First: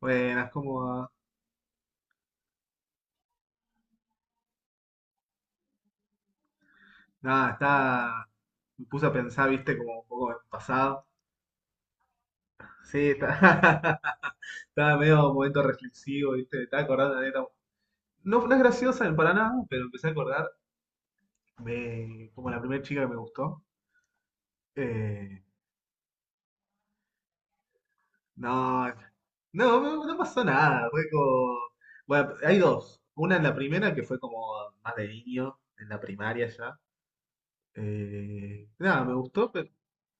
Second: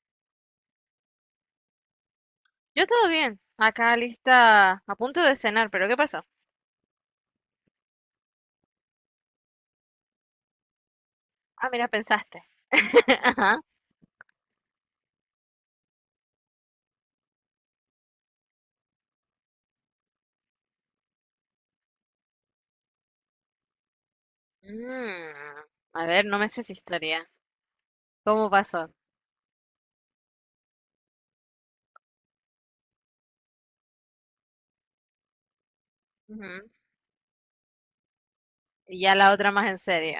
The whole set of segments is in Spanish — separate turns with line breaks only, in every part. Buenas, ¿cómo va?
Yo todo bien, acá lista, a punto de cenar, pero ¿qué pasó?
Nada, está. Me puse a pensar, viste, como un poco en el pasado.
Ah, mira, pensaste.
Sí, está.
Ajá.
Estaba medio momento reflexivo, viste, me estaba acordando de neta. No, no es graciosa para nada, pero empecé a acordar de como la primera chica que me gustó.
Mm,
Eh,
a ver, no me sé si historia. ¿Cómo
no,
pasó?
no, no, no pasó nada. Fue como. Bueno, hay dos. Una en la primera que fue como más de niño, en la primaria
Ujú.
ya.
Y
Nada, me
ya la
gustó,
otra
pero.
más en serio.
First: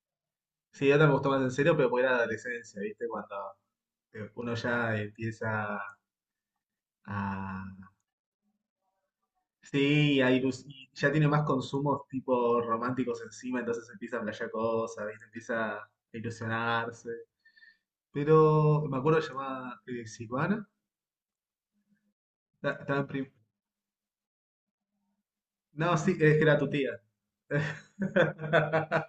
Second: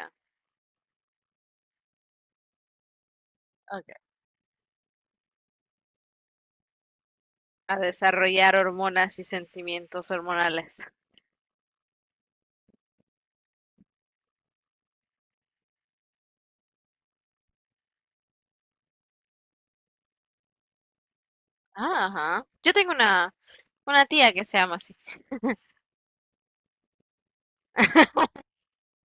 Sí, otra me gustó más en serio, pero porque era adolescencia, ¿viste? Cuando
Ok.
uno ya empieza
A
a...
desarrollar hormonas y sentimientos
Sí, a ilus- y
hormonales.
ya tiene más consumos tipo románticos encima, entonces empieza a playar cosas, ¿viste? Empieza a ilusionarse. Pero me acuerdo que se llamaba Silvana.
Ah, ajá. Yo
Ta-
tengo
estaba en prim-
una tía que se llama así.
No, sí, es que era tu tía.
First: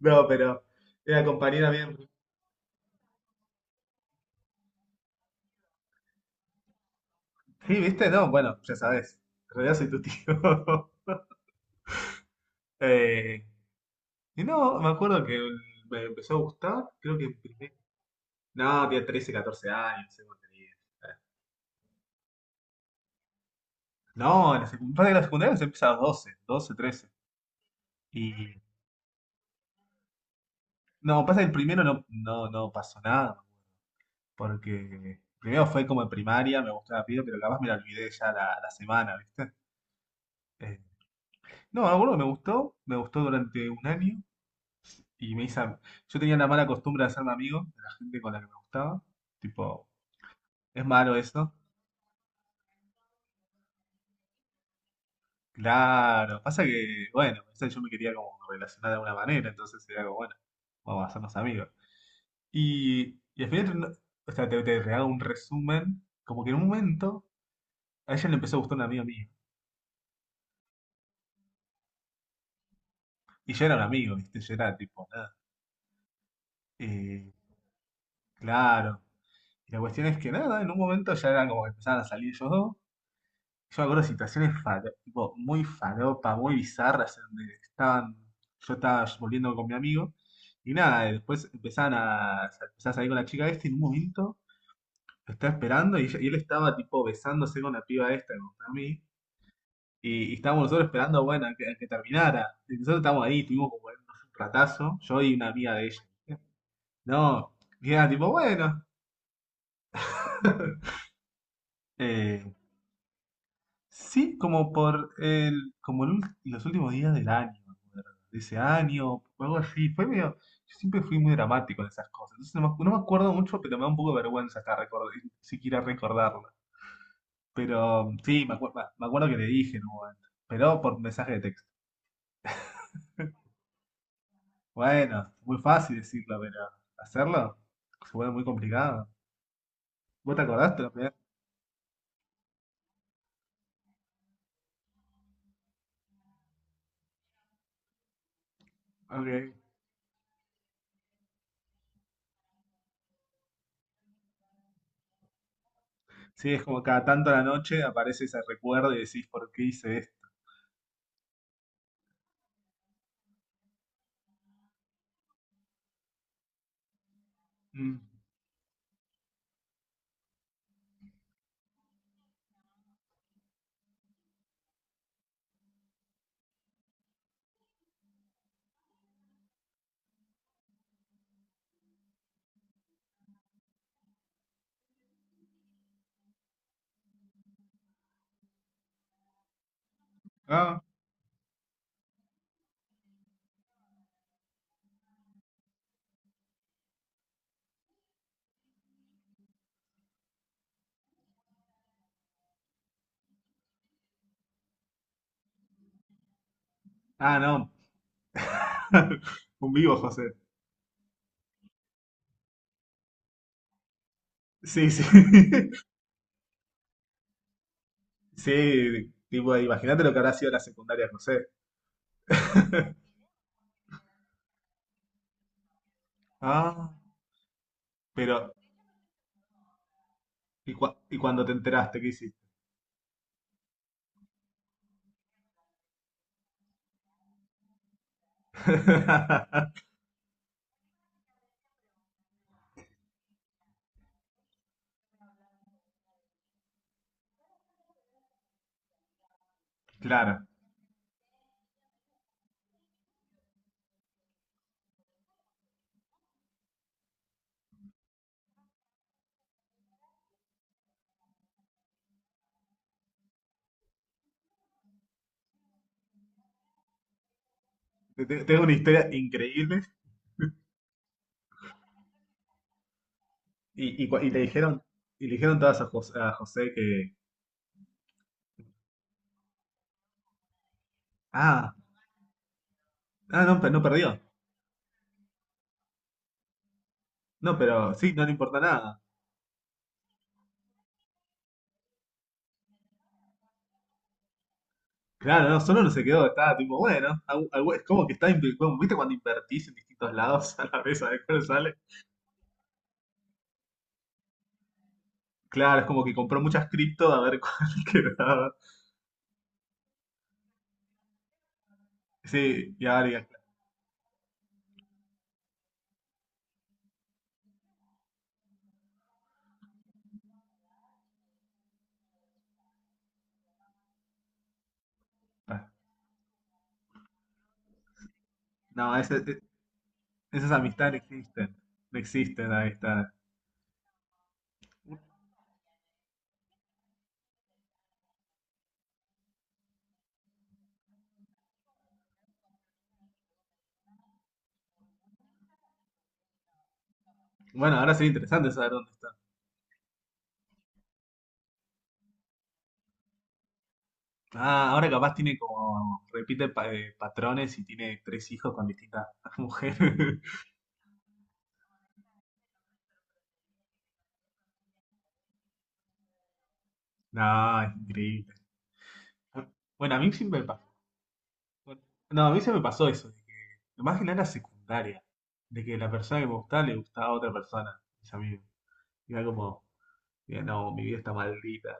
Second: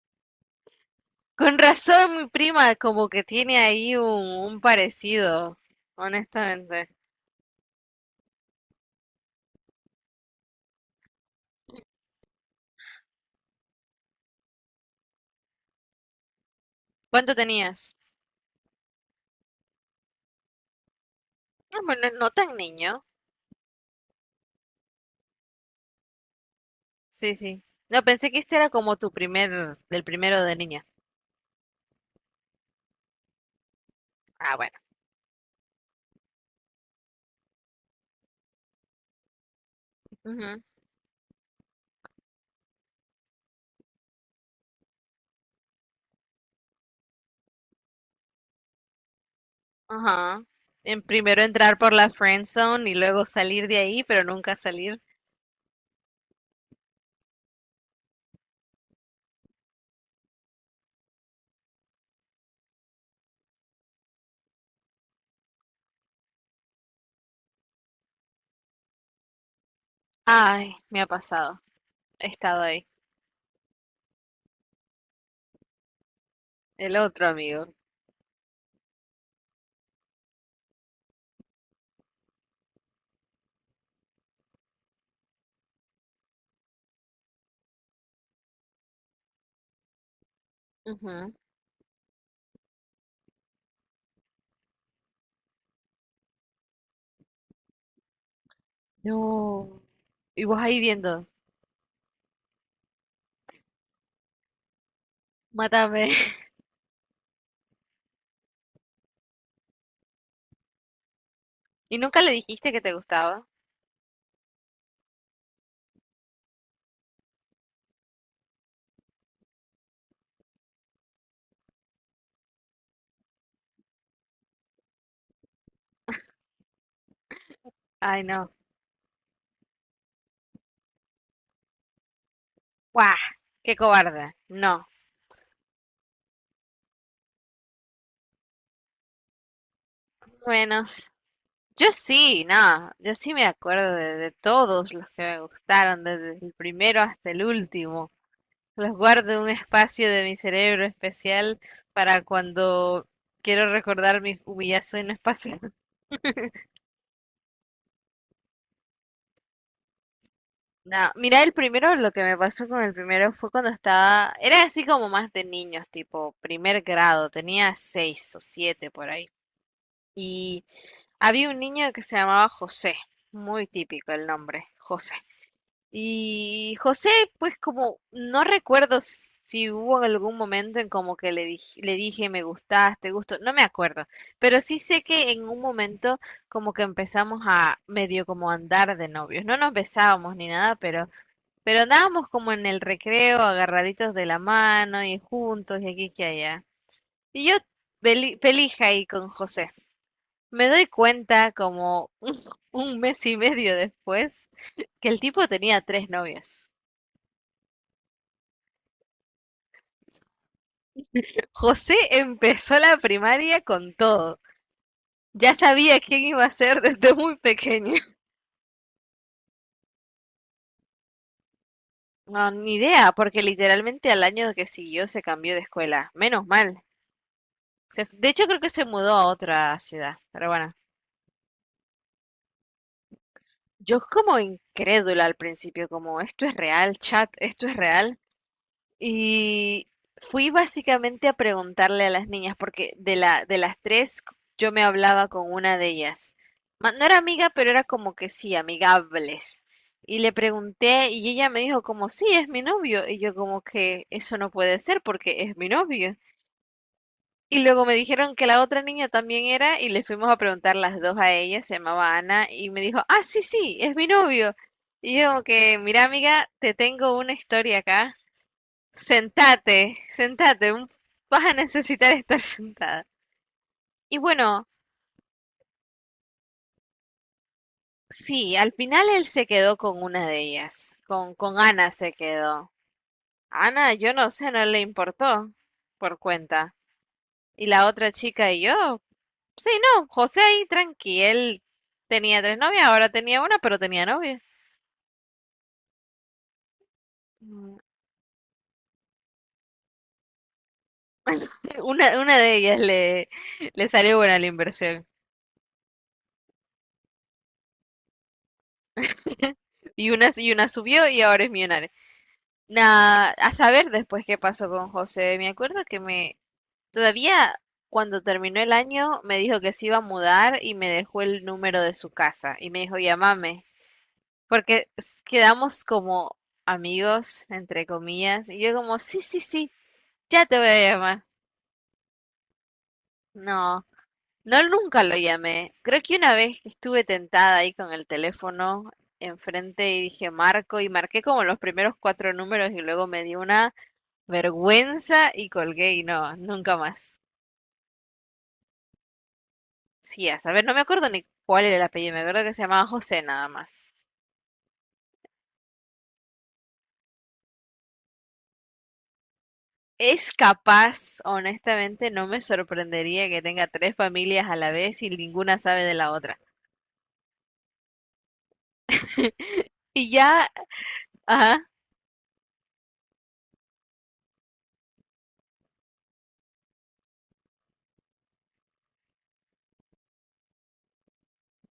No, pero era
Con
compañera bien.
razón, mi prima como que tiene ahí un parecido, honestamente.
Sí, ¿viste? No, bueno, ya sabes. En realidad soy tu tío. Eh, y no, me acuerdo que me empezó a gustar, creo que
¿Cuánto
en primer
tenías?
No, tiene 13, 14 años, no sé cuánto tenía.
Ah, bueno, no tan niño.
No, en la secu- pasa que la secundaria se empieza a los 12 12, 13.
Sí, sí. No, pensé que
Y
este era como tu primer, del primero de niña.
no, pasa que el primero no pasó nada,
Ah, bueno.
porque primero fue como en primaria, me gustó la piba, pero capaz me la olvidé ya la semana, ¿viste?
Ujú,
Eh, no, me acuerdo que me gustó durante un año y me hice... am- Yo tenía la mala costumbre de hacerme amigo de la gente con la que me gustaba. Tipo,
ajá.
es
En
malo
primero
eso.
entrar por la friend zone y luego salir de ahí, pero nunca salir.
Claro, pasa que, bueno, o sea, yo me quería como relacionar de alguna manera, entonces era como, bueno, vamos a hacernos amigos. Y al final, no- o sea, te hago un resumen, como que en un momento a ella le empezó a gustar un amigo mío.
Ay, me ha pasado. He estado ahí.
Y yo era un amigo, ¿viste? Yo era tipo, nada.
El otro
eh,
amigo.
claro. Y la cuestión es que nada, en un momento ya era como que empezaban a salir ellos dos. Yo me acuerdo de situaciones faro- tipo, muy faropa, muy bizarras, en donde estaban, yo estaba volviendo con mi amigo, y nada, y
Ujú.
después empezaban a, empezaba a salir con la chica esta, y en un momento lo estaba esperando, y, ella- y él estaba tipo besándose con la piba esta, con a mí,
No.
y
Y vos
estábamos
ahí
nosotros esperando,
viendo.
bueno, a que terminara. Y nosotros estábamos ahí, tuvimos como un ratazo, yo y una amiga de ella.
Mátame.
No, y era tipo, bueno.
¿Y nunca le
Eh,
dijiste que te gustaba?
Sí, como por el, como el ul- los últimos días del año, me acuerdo, de ese año, o algo así. Fue medio, yo siempre fui muy dramático en esas cosas. Entonces no me, acu- no me acuerdo mucho, pero me da un poco de vergüenza acá recordar, siquiera recordarlo. Pero
Ay,
sí,
no.
me, acuer- me acuerdo que le dije en un momento, pero por mensaje de texto.
¡Guau! ¡Qué cobarde! No.
Bueno, muy fácil decirlo, pero hacerlo se vuelve muy complicado. ¿Vos te acordaste? La
Menos.
primera-
Yo sí, no, yo sí me acuerdo de todos los que me gustaron, desde el primero hasta el último. Los guardo en un
Ok.
espacio de mi cerebro especial para cuando quiero recordar mis humillaciones pasadas.
Sí, es como cada tanto a la noche aparece ese recuerdo y decís, ¿por qué hice esto?
No, mira, el primero, lo que me pasó con el primero fue cuando estaba, era así como más de niños, tipo primer grado, tenía
Mm.
6 o 7 por ahí. Y había un niño que se llamaba José, muy típico el nombre, José. Y José, pues como no recuerdo si hubo algún momento en como que le dije me gustas, te gusto, no me acuerdo, pero sí sé que en un momento como que empezamos a medio como andar de novios, no nos besábamos ni nada,
Ah,
pero andábamos como en el recreo agarraditos de la mano y juntos y aquí que allá. Y yo feliz ahí con José. Me doy cuenta como un mes y medio después que el tipo tenía tres novias.
ah, no. Un vivo, José.
José empezó la primaria con todo.
Sí, sí.
Ya sabía quién iba a ser desde muy pequeño.
Sí, tipo, imagínate lo que habrá sido la secundaria, José.
No, ni idea, porque literalmente al año que siguió se cambió de escuela. Menos mal.
Ah,
De hecho,
pero,
creo que se mudó a otra ciudad. Pero
¿y,
bueno,
cua- y cuando te enteraste, qué hiciste?
yo como incrédula al principio, como esto es real, chat, esto es real. Y fui básicamente a preguntarle a las niñas, porque de la, de las tres yo me hablaba con una de ellas. No era amiga, pero era como que sí, amigables. Y le
Claro.
pregunté y ella me dijo como, sí, es mi novio. Y yo como que eso no puede ser porque es mi novio. Y luego me dijeron que la otra niña también era y le fuimos a preguntar las dos a ella, se llamaba Ana, y me dijo, ah, sí, sí, es mi novio. Y yo como que, mira amiga, te tengo una historia acá.
Tengo una historia increíble.
Sentate, sentate, vas a necesitar estar sentada. Y
Cua-
bueno,
y le dijeron todas a José que,
sí, al final él se quedó con una de ellas, con
ah,
Ana se quedó.
ah, no, pe- no
Ana, yo
perdió.
no sé, no le importó por cuenta.
No,
Y la
pero
otra
sí, no le
chica
importa
y
nada.
yo, sí, no, José ahí tranqui, él tenía tres novias, ahora tenía una, pero tenía novia.
Claro, no, solo no se quedó, estaba tipo, bueno, algo- algo-
Mm,
es como que está, inv- como, ¿viste cuando invertís en distintos lados a la vez a ver cuál sale?
una de ellas le salió buena la inversión.
Claro, es como que compró muchas cripto a ver cuál quedaba.
Y una subió y ahora es millonaria.
Sí, y ahora ya-
Nah, a saber después qué pasó con José. Me acuerdo que todavía cuando terminó el año, me dijo que se iba a mudar y me dejó el número de su casa y me dijo, llámame, porque
ah,
quedamos como amigos, entre comillas, y yo
no,
como,
ese-
sí, sí,
e-
sí, ya
esas
te voy a
amistades no
llamar.
existen. No existen las amistades.
No, no nunca lo llamé. Creo que una vez que estuve tentada ahí con el teléfono enfrente y dije Marco y marqué como los primeros cuatro números y luego me di una vergüenza y colgué y no, nunca más.
Bueno, ahora sería interesante saber dónde está.
Sí, a saber, no me acuerdo ni cuál era el apellido, me acuerdo que se llamaba José nada más.
Ah, ahora capaz tiene como, repite pa- patrones y tiene tres hijos con distintas mujeres.
Es capaz, honestamente, no me sorprendería que tenga tres familias a la vez y ninguna sabe de la otra.
No, es increíble. Bueno, a
Y
mí sí me
ya,
pasó.
ajá,
Bueno, no, a mí se me pasó eso, de que, más que nada en la secundaria, de que la persona que me gustaba le gustaba a otra persona, mis amigos. Y era como, mira, no, mi vida está maldita.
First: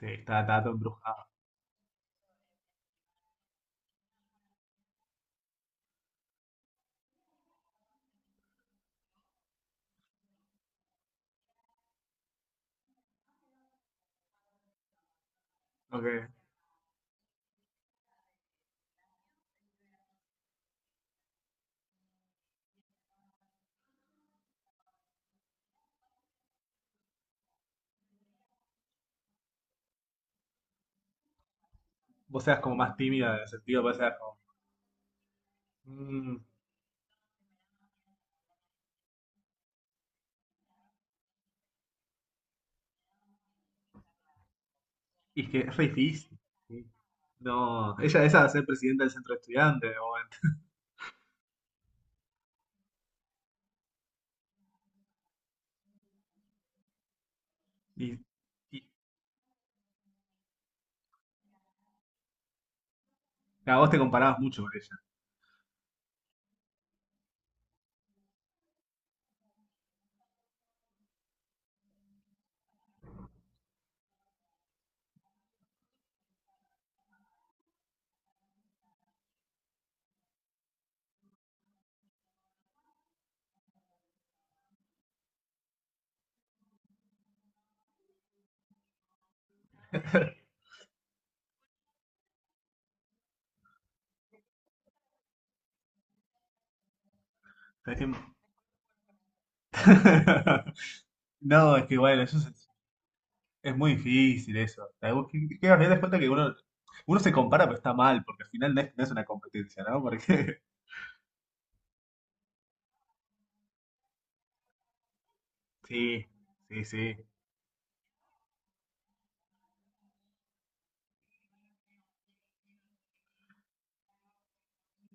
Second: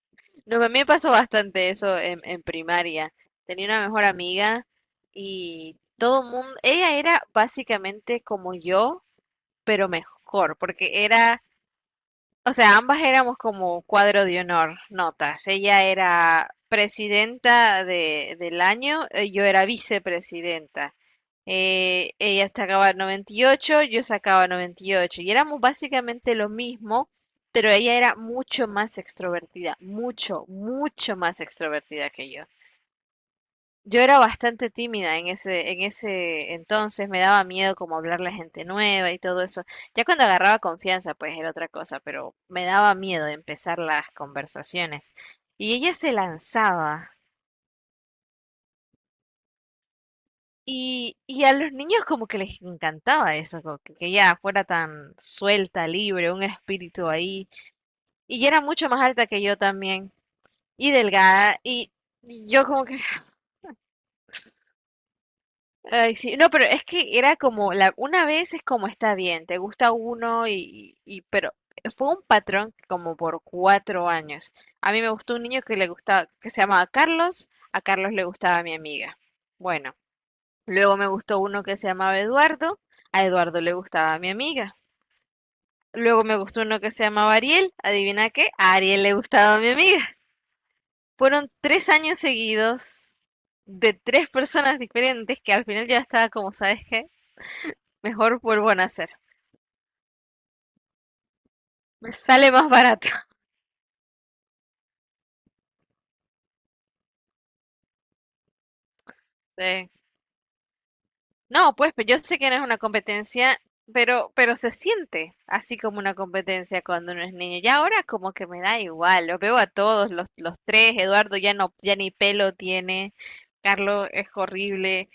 Sí, estaba,
no,
estaba
a
todo
mí me pasó
embrujado.
bastante eso en primaria. Tenía una mejor amiga y todo mundo, ella era básicamente como yo, pero mejor, porque era o sea, ambas éramos como cuadro de honor, notas. Ella
Ok.
era presidenta de, del año, yo era vicepresidenta. Ella sacaba 98, yo sacaba 98. Y ocho. Y éramos básicamente lo mismo, pero ella era mucho más extrovertida, mucho, mucho más extrovertida que yo.
Vos seas como más tímida en el sentido, vos
Yo
seas
era
como.
bastante tímida en ese, en
"Mm".
ese entonces, me daba miedo como hablarle a gente nueva y todo eso. Ya cuando agarraba confianza, pues era otra cosa, pero me daba miedo empezar las conversaciones.
Y es que
Y
es re
ella se
difícil. Sí.
lanzaba.
No, ella esa va a ser presidenta del centro de estudiantes de momento.
Y a los niños como que les encantaba eso, como que ella fuera tan suelta, libre, un espíritu ahí.
Y,
Y era
y
mucho más alta que yo también, y delgada, y yo como que.
a vos te comparabas mucho con ella.
Ay, sí, no, pero es que era como la una vez es como está bien, te gusta uno y pero fue un patrón como por 4 años. A mí me gustó un niño que le gustaba, que se llamaba Carlos, a Carlos le gustaba mi amiga. Bueno, luego me gustó uno que se llamaba Eduardo, a Eduardo le gustaba mi amiga. Luego me gustó uno que se llamaba Ariel, adivina qué, a Ariel le gustaba mi amiga. Fueron 3 años seguidos de tres personas diferentes que al final yo ya estaba como, ¿sabes qué?
Tenés que-
Mejor vuelvo a nacer.
No, es que
Me
bueno, eso
sale más barato.
es muy difícil eso. O sea, vos que al final te das cuenta que uno, uno se compara, pero está mal, porque al final no es, no es una competencia,
Sí.
¿no? Porque
No, pues pero yo sé que no es una competencia, pero se siente así como una
sí,
competencia
sí,
cuando
sí.
uno es niño. Ya ahora como que me da igual, los veo a todos, los tres, Eduardo ya no, ya ni pelo tiene, Carlos es horrible,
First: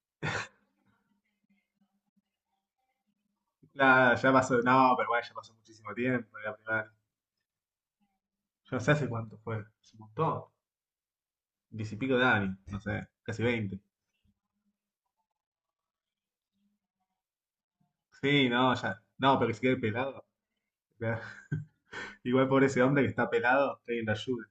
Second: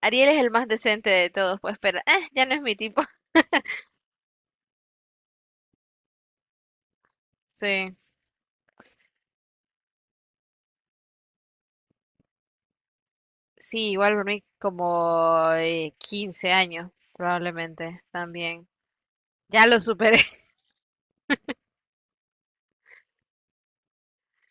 Ariel es el más decente de todos, pues, pero ya no es mi tipo.
Nada, ya pasó, no, pero bueno, ya pasó muchísimo tiempo de la primera.
Sí,
Yo no sé hace cuánto fue. Hace un montón. Diez y pico de años, no sé, casi veinte.
sí, igual por como 15 años, probablemente,
Sí,
también.
no, ya. No, pero que se
Ya
quede
lo superé.
pelado. Ya. Igual por ese hombre que está pelado, la ayuda.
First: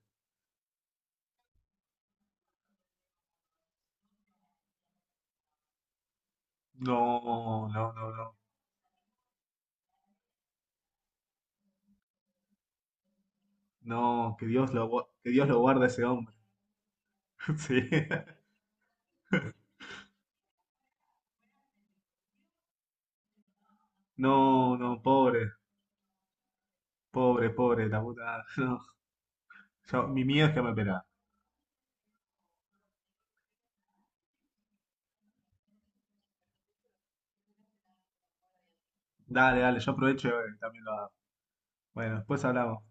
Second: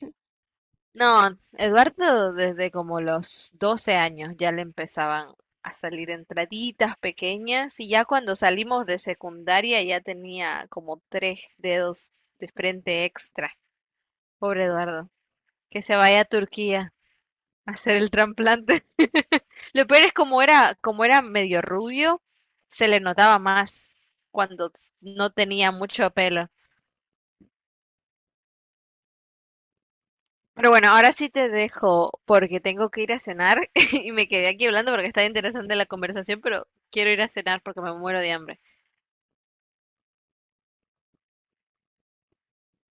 No, Eduardo desde como los 12 años ya le empezaban a salir entraditas
No,
pequeñas y
no,
ya
no, no.
cuando salimos de secundaria ya tenía como tres dedos de frente extra.
No, que
Pobre
Dios lo, gua-
Eduardo,
que Dios lo
que
guarde a
se
ese
vaya a
hombre.
Turquía a
Sí.
hacer el trasplante. Lo peor es como era medio rubio, se le notaba más cuando
No, no,
no
pobre,
tenía mucho pelo.
pobre, pobre, la puta. No. Yo, mi miedo es que
Pero
me
bueno,
pelado.
ahora sí te dejo porque tengo que ir a cenar y me quedé aquí hablando porque está interesante la conversación, pero quiero ir a cenar porque me muero de hambre.
Dale, dale, yo aprovecho y también lo hago. Bueno, después hablamos.